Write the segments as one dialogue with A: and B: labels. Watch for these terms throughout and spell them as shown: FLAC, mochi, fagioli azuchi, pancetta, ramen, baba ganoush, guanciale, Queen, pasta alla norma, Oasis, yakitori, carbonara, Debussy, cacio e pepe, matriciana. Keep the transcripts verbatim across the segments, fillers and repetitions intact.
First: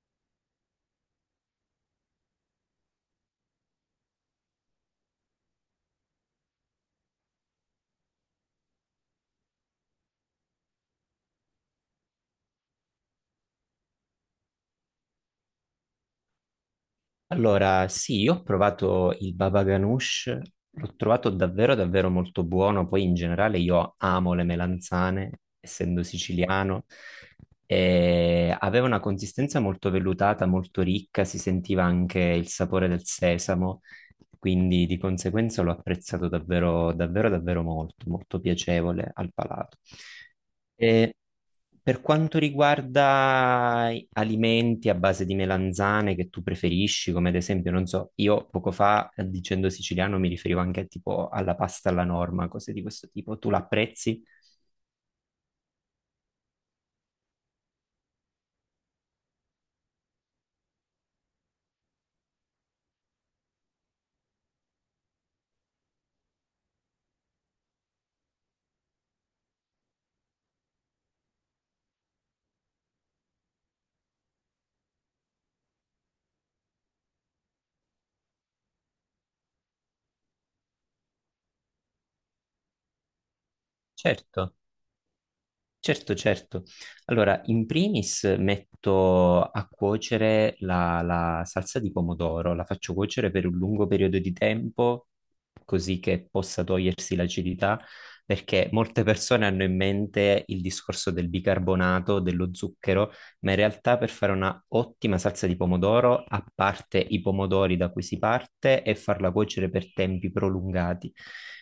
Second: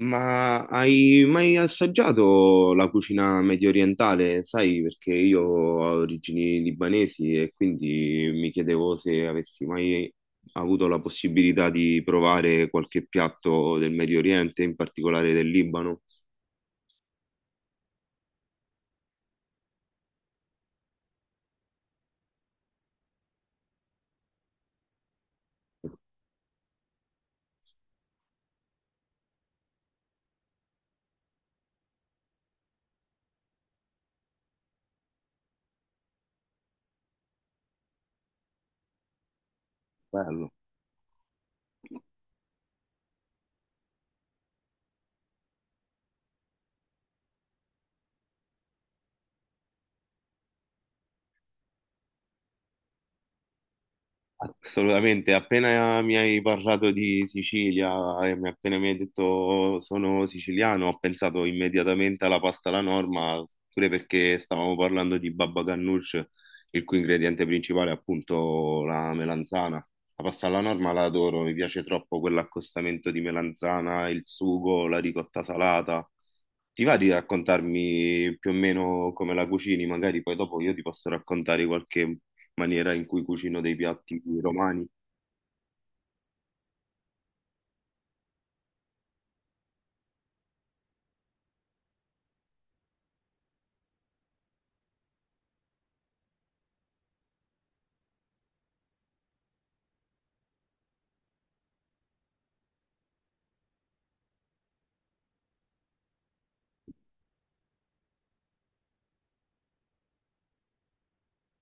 A: Ma hai mai assaggiato la cucina medio orientale? Sai, perché io ho origini libanesi e quindi mi chiedevo se avessi mai avuto la possibilità di provare qualche piatto del Medio Oriente, in particolare del Libano.
B: Allora, sì, io ho provato il baba ganoush, l'ho trovato davvero davvero molto buono, poi in generale io amo le melanzane, essendo siciliano, e aveva una consistenza molto vellutata, molto ricca, si sentiva anche il sapore del sesamo, quindi di conseguenza l'ho apprezzato davvero, davvero, davvero molto, molto piacevole al palato.
A: Bello.
B: E per quanto riguarda i- alimenti a base di melanzane che tu preferisci, come ad esempio, non so, io poco fa eh, dicendo siciliano mi riferivo anche tipo alla pasta alla norma, cose di questo tipo, tu l'apprezzi?
A: Assolutamente, appena mi hai parlato di Sicilia e mi- appena mi hai detto sono siciliano, ho pensato immediatamente alla pasta alla norma, pure perché stavamo parlando di baba ganoush, il cui ingrediente principale è appunto la melanzana. La pasta alla norma la adoro, mi piace troppo quell'accostamento di melanzana, il sugo, la ricotta salata. Ti va di raccontarmi più o meno come la cucini? Magari poi dopo io ti posso raccontare qualche maniera in cui cucino dei piatti
B: Certo.
A: romani.
B: Certo, certo. Allora, in primis metto a cuocere la, la salsa di pomodoro, la faccio cuocere per un lungo periodo di tempo così che possa togliersi l'acidità, perché molte persone hanno in mente il discorso del bicarbonato, dello zucchero, ma in realtà per fare una ottima salsa di pomodoro, a parte i pomodori da cui si parte e farla cuocere per tempi prolungati.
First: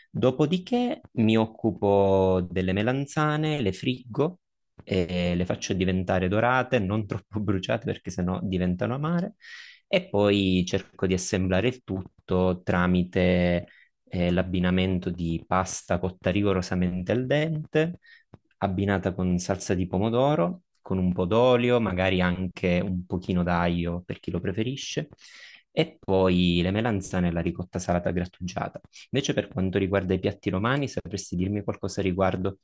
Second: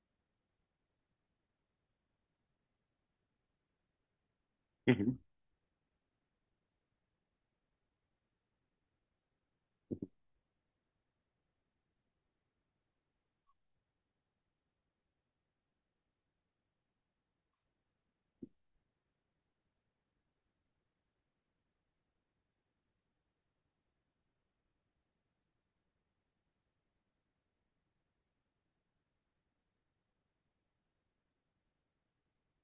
B: Dopodiché mi occupo delle melanzane, le friggo e le faccio diventare dorate, non troppo bruciate perché sennò diventano amare. E poi cerco di assemblare il tutto tramite eh, l'abbinamento di pasta cotta rigorosamente al dente, abbinata con salsa di pomodoro, con un po' d'olio, magari anche un pochino d'aglio per chi lo preferisce, e poi le melanzane e la ricotta salata grattugiata. Invece per quanto riguarda i piatti romani, sapresti dirmi qualcosa riguardo.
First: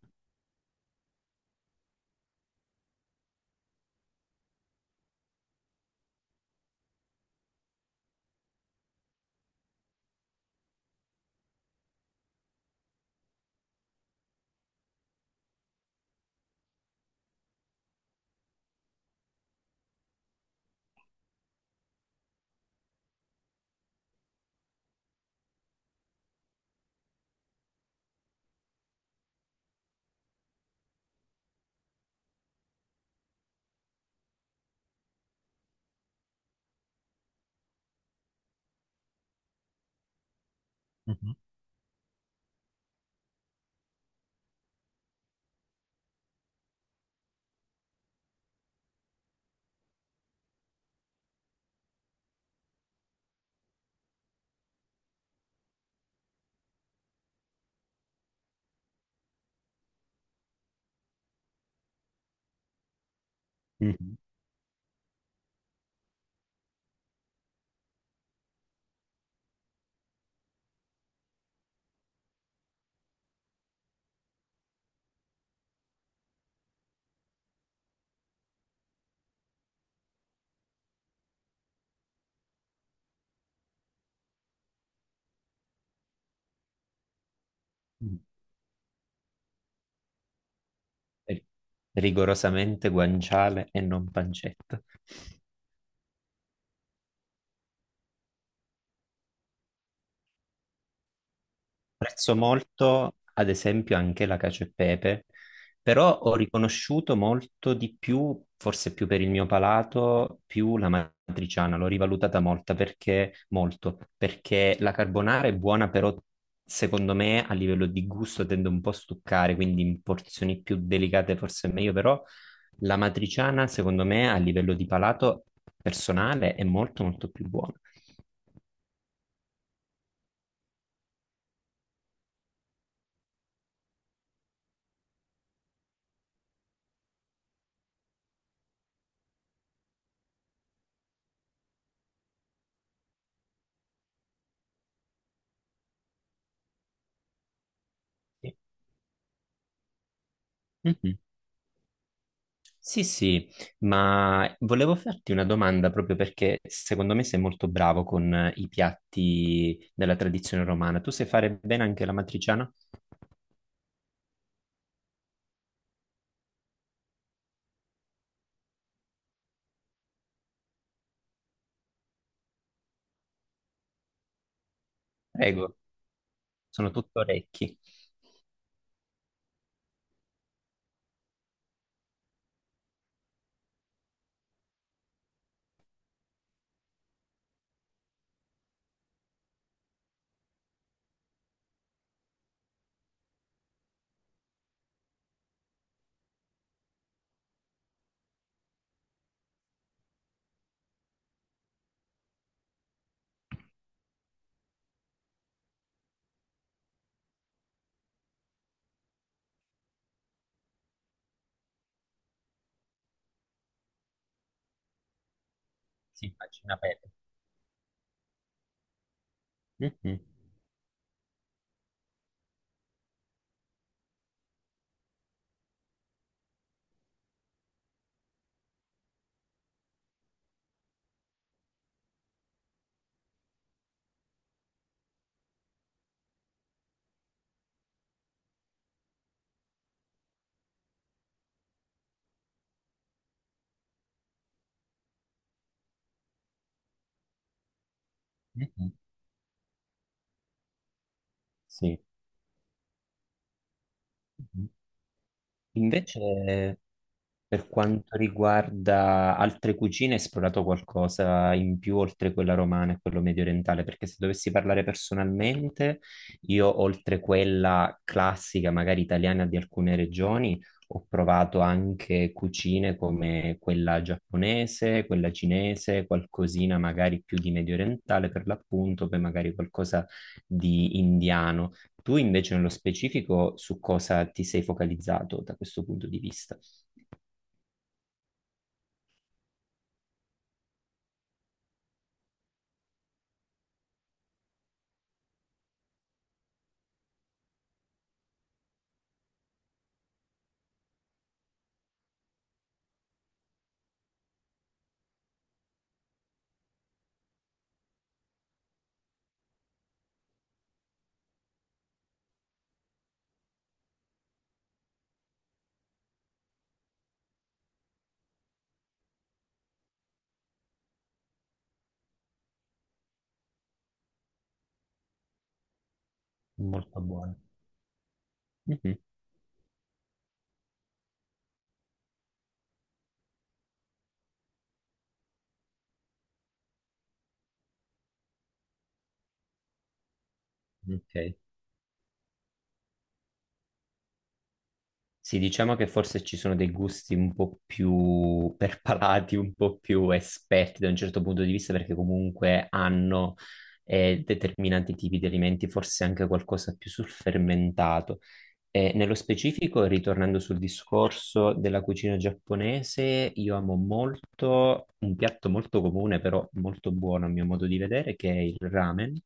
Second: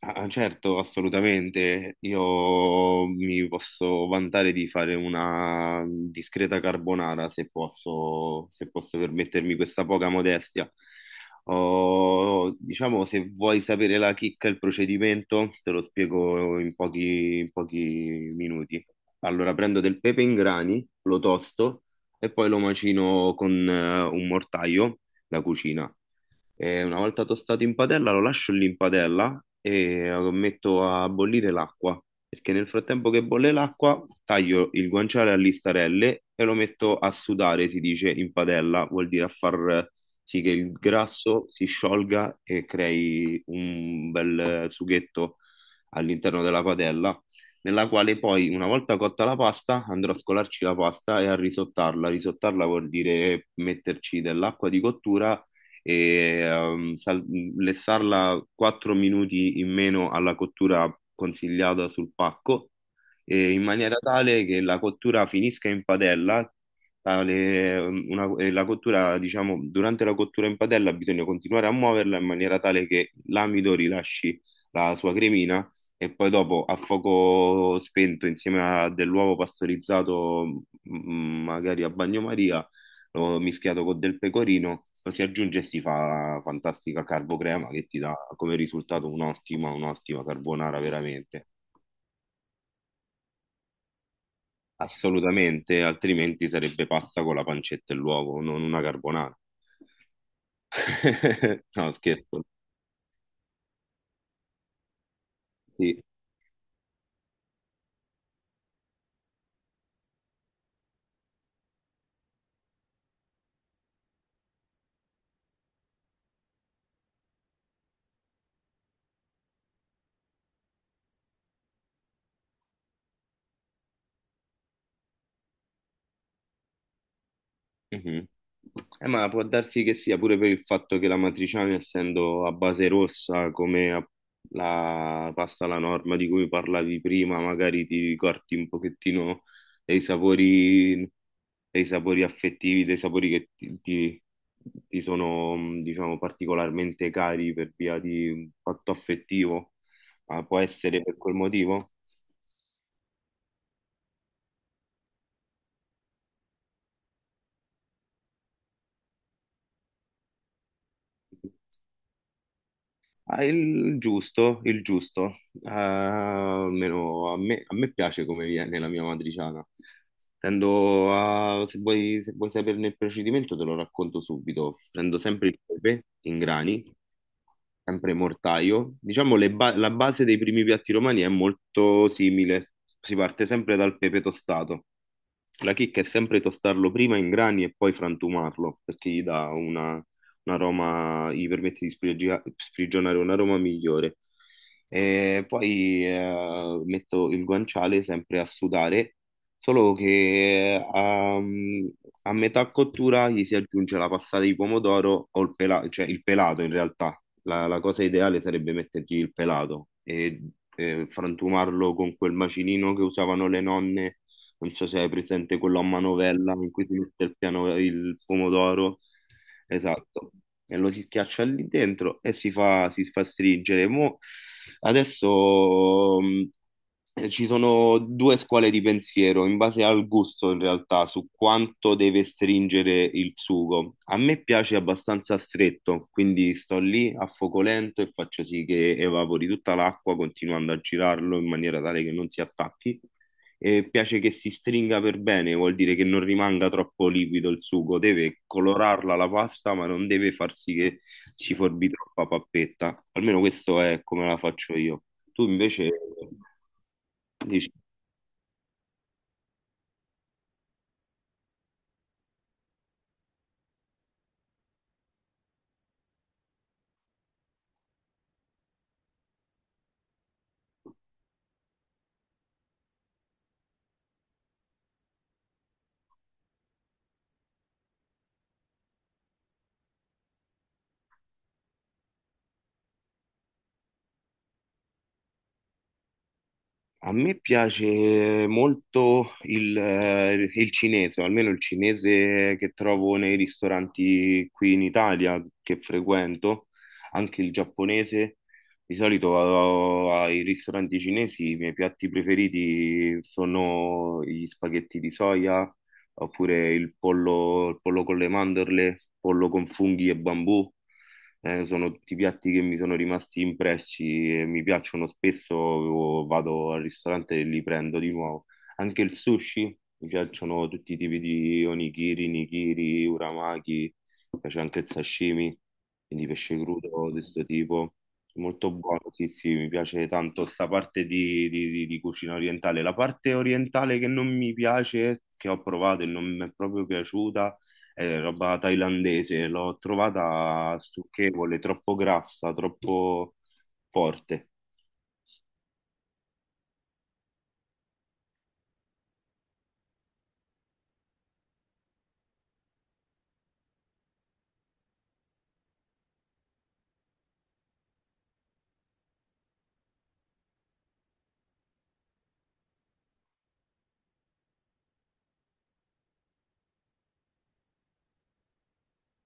A: Ah, ah, certo, assolutamente. Io mi posso vantare di fare una discreta carbonara se posso, se posso permettermi questa poca modestia. Oh, diciamo, se vuoi sapere la chicca, e il procedimento, te lo spiego in pochi, in pochi minuti. Allora, prendo del pepe in grani, lo tosto e poi lo macino con eh, un mortaio da cucina. E una volta tostato in padella lo lascio lì in padella e lo metto a bollire l'acqua, perché nel frattempo che bolle l'acqua taglio il guanciale a listarelle e lo metto a sudare, si dice, in padella, vuol dire a far sì che il grasso si sciolga e crei un bel sughetto all'interno della padella, nella quale poi, una volta cotta la pasta, andrò a scolarci la pasta e a risottarla. Risottarla vuol dire metterci dell'acqua di cottura e ehm, sal- lessarla quattro minuti in meno alla cottura consigliata sul pacco, eh, in maniera
B: Mhm.
A: tale che la cottura finisca in padella. Tale- ehm, una- eh, la cottura, diciamo, durante la cottura in padella bisogna continuare a muoverla in maniera tale che l'amido rilasci la sua cremina e poi dopo a fuoco spento insieme a dell'uovo pastorizzato, mm, magari a bagnomaria, lo mischiato con del pecorino, lo si aggiunge e si fa fantastica carbocrema che ti dà come risultato un'ottima, un'ottima carbonara
B: eh,
A: veramente.
B: Rigorosamente guanciale e non pancetta?
A: Assolutamente, altrimenti sarebbe pasta con la pancetta e l'uovo, non una carbonara. No,
B: Apprezzo
A: scherzo.
B: molto, ad esempio, anche la cacio e pepe,
A: Sì.
B: però ho riconosciuto molto di più, forse più per il mio palato, più la matriciana, l'ho rivalutata molta perché, molto, perché la carbonara è buona, però secondo me a livello di gusto tende un po' a stuccare, quindi in porzioni più delicate forse è meglio, però la matriciana, secondo me, a livello di palato personale è molto molto più buona.
A: Mhm. Eh, ma può darsi che sia pure per il fatto che la matriciana, essendo a base rossa, come a- la pasta alla norma di cui parlavi prima, magari ti corti un pochettino dei sapori, dei sapori affettivi, dei sapori che ti, ti- ti sono, mh, diciamo, particolarmente cari per via di un
B: Sì.
A: fatto affettivo. Ma può essere per
B: Mhm.
A: quel motivo?
B: Sì, sì, ma volevo farti una domanda proprio perché secondo me sei molto bravo con eh, i piatti della tradizione romana. Tu sai fare bene anche la matriciana?
A: Ah, il giusto, il giusto. Eh, almeno a me, a me piace come viene la mia matriciana. Tendo a- se vuoi, se vuoi saperne il procedimento, te lo racconto subito. Prendo sempre il
B: Prego,
A: pepe in grani,
B: sono tutto orecchi.
A: sempre mortaio. Diciamo le ba- la base dei primi piatti romani è molto simile. Si parte sempre dal pepe tostato. La chicca è sempre tostarlo prima in grani e poi frantumarlo, perché gli dà una, un aroma, gli permette di sprigionia- sprigionare un aroma migliore. E poi eh, metto il guanciale sempre a sudare, solo che ehm, a, metà cottura gli si aggiunge la passata di pomodoro o il pelato, cioè il pelato in realtà. La, la cosa ideale sarebbe mettergli il pelato e, e frantumarlo con quel macinino che usavano le nonne, non so se hai presente quello a
B: Sì,
A: manovella in
B: immagina
A: cui si
B: bene.
A: mette il, piano, il pomodoro.
B: Mhm,
A: Esatto. E lo si schiaccia lì dentro e si fa, si fa stringere. Mo adesso mh, eh, Ci sono due scuole di pensiero in base al gusto, in realtà, su quanto deve stringere il sugo. A me piace abbastanza stretto, quindi sto lì a fuoco lento e faccio sì che evapori tutta l'acqua, continuando a girarlo in maniera tale che non si attacchi e piace che si stringa per bene, vuol dire che non rimanga troppo liquido il sugo, deve
B: mhm.
A: colorarla la pasta, ma non deve far sì che ci forbi
B: Sì.
A: troppa pappetta. Almeno questo è come la
B: Mhm.
A: faccio io. Tu invece
B: Invece Per
A: dici.
B: quanto riguarda altre cucine, hai esplorato qualcosa in più oltre quella romana e quello mediorientale? Perché se dovessi parlare personalmente, io oltre quella classica, magari italiana di alcune regioni, ho provato anche cucine come quella giapponese, quella cinese, qualcosina magari più di mediorientale per l'appunto, poi magari qualcosa di indiano. Tu invece nello specifico su cosa ti sei focalizzato da questo punto di vista?
A: A me piace molto il, eh, il cinese, o almeno il cinese che trovo nei ristoranti qui in Italia che frequento, anche il giapponese. Di solito vado ai ristoranti cinesi, i miei piatti preferiti sono gli spaghetti di soia, oppure il pollo, il pollo con le mandorle, pollo con funghi e bambù, eh, sono tutti piatti che mi sono rimasti impressi e mi piacciono spesso, o vado al ristorante e li prendo di nuovo. Anche il sushi, mi piacciono tutti i tipi di onigiri, nigiri, uramaki, mi piace anche il sashimi, quindi pesce crudo
B: Molto
A: di
B: buone.
A: questo tipo. Molto
B: Mhm.
A: buono, sì, sì, mi piace tanto sta parte di, di- di- di cucina orientale. La parte orientale che non mi piace, che ho provato e non mi è proprio piaciuta, è roba thailandese, l'ho trovata
B: Ok.
A: stucchevole, troppo grassa, troppo forte.
B: Sì, diciamo che forse ci sono dei gusti un po' più perpalati, un po' più esperti da un certo punto di vista, perché comunque hanno eh, determinati tipi di alimenti, forse anche qualcosa più sul fermentato. Eh, nello specifico, ritornando sul discorso della cucina giapponese, io amo molto un piatto molto comune, però molto buono a mio modo di vedere, che è il ramen.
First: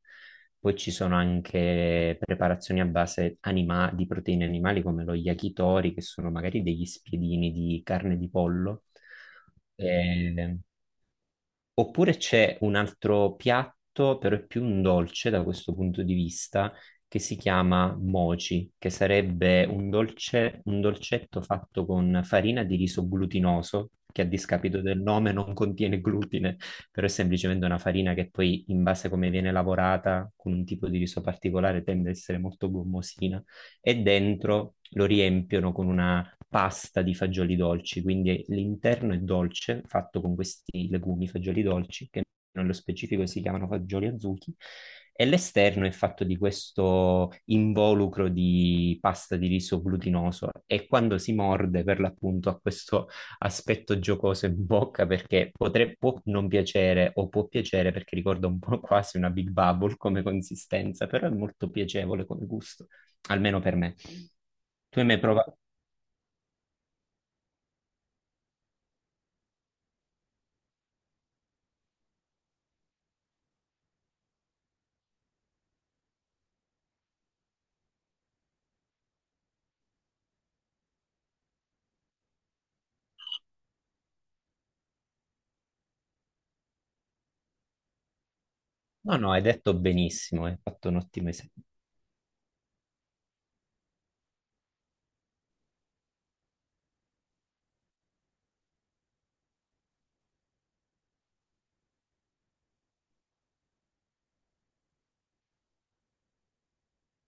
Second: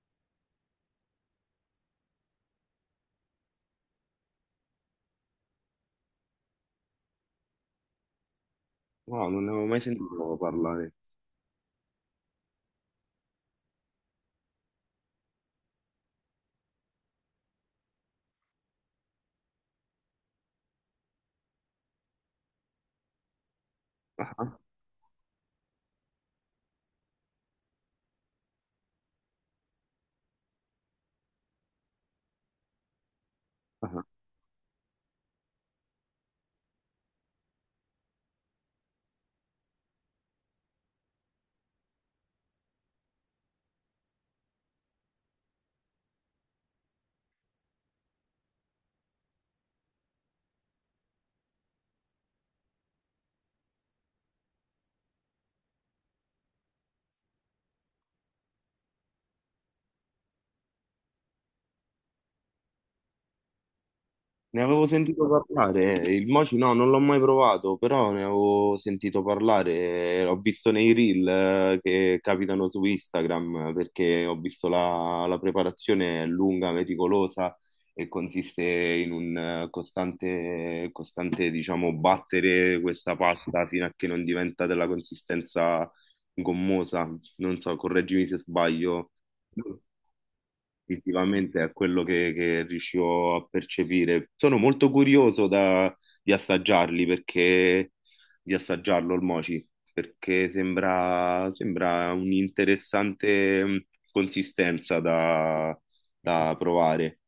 B: Poi ci sono anche preparazioni a base anima- di proteine animali come lo yakitori, che sono magari degli spiedini di carne di pollo.
A: Wow, non ne avevo mai sentito
B: Ehm,
A: parlare.
B: Oppure c'è un altro piatto, però è più un dolce da questo punto di vista, che si chiama mochi, che sarebbe un dolce- un dolcetto fatto con farina di riso glutinoso, che a
A: Ah, ah.
B: discapito del nome non contiene glutine, però è semplicemente una farina che poi, in base a come viene lavorata, con un tipo di riso particolare, tende ad essere molto gommosina, e
A: Ah.
B: dentro lo riempiono con una pasta di fagioli dolci, quindi l'interno è dolce, fatto con questi legumi fagioli dolci, che nello specifico si chiamano fagioli azuchi, e l'esterno è fatto di questo involucro di pasta di riso glutinoso e quando si morde per l'appunto ha questo aspetto giocoso in bocca perché potre- può non piacere o può piacere perché ricorda un po' quasi una Big Bubble come consistenza, però è molto piacevole come gusto, almeno per me.
A: Ne avevo
B: Tu hai mai
A: sentito
B: provato?
A: parlare, il mochi no, non l'ho mai provato, però ne avevo sentito parlare. Eh, ho visto nei reel eh, che capitano su Instagram, perché ho visto la, la preparazione è lunga, meticolosa e consiste in un eh, costante, costante, diciamo, battere questa pasta fino a che non diventa della consistenza gommosa. Non so, correggimi se sbaglio
B: No, no, hai detto benissimo, hai fatto un ottimo
A: istintivamente
B: esempio.
A: a quello che, che riuscivo a percepire. Sono molto curioso da- di assaggiarli perché Di assaggiarlo il mochi, perché sembra, sembra un'interessante mh, consistenza da, da provare.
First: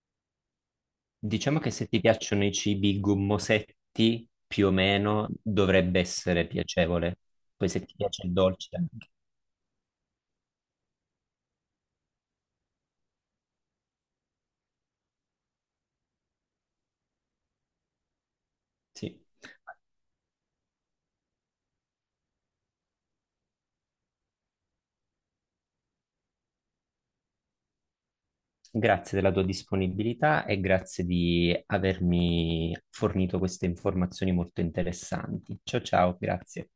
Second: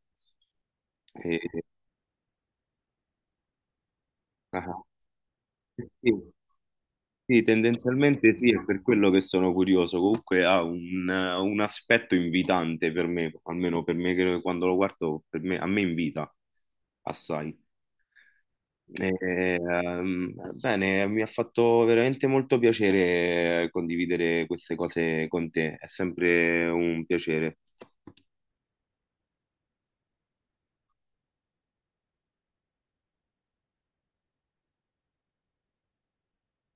B: Diciamo
A: E-
B: che se ti piacciono i cibi gommosetti, più o
A: ah,
B: meno dovrebbe
A: sì,
B: essere piacevole.
A: sì,
B: Poi se ti piace il
A: tendenzialmente sì, è
B: dolce,
A: per
B: anche.
A: quello che sono curioso. Comunque ha un, un aspetto invitante per me, almeno per me che quando lo guardo, per me- a me invita assai. E,
B: Sì.
A: ehm, bene, mi ha fatto veramente molto piacere condividere queste cose con te, è sempre un piacere.
B: Grazie della tua disponibilità e grazie di avermi fornito queste informazioni molto interessanti. Ciao ciao, grazie.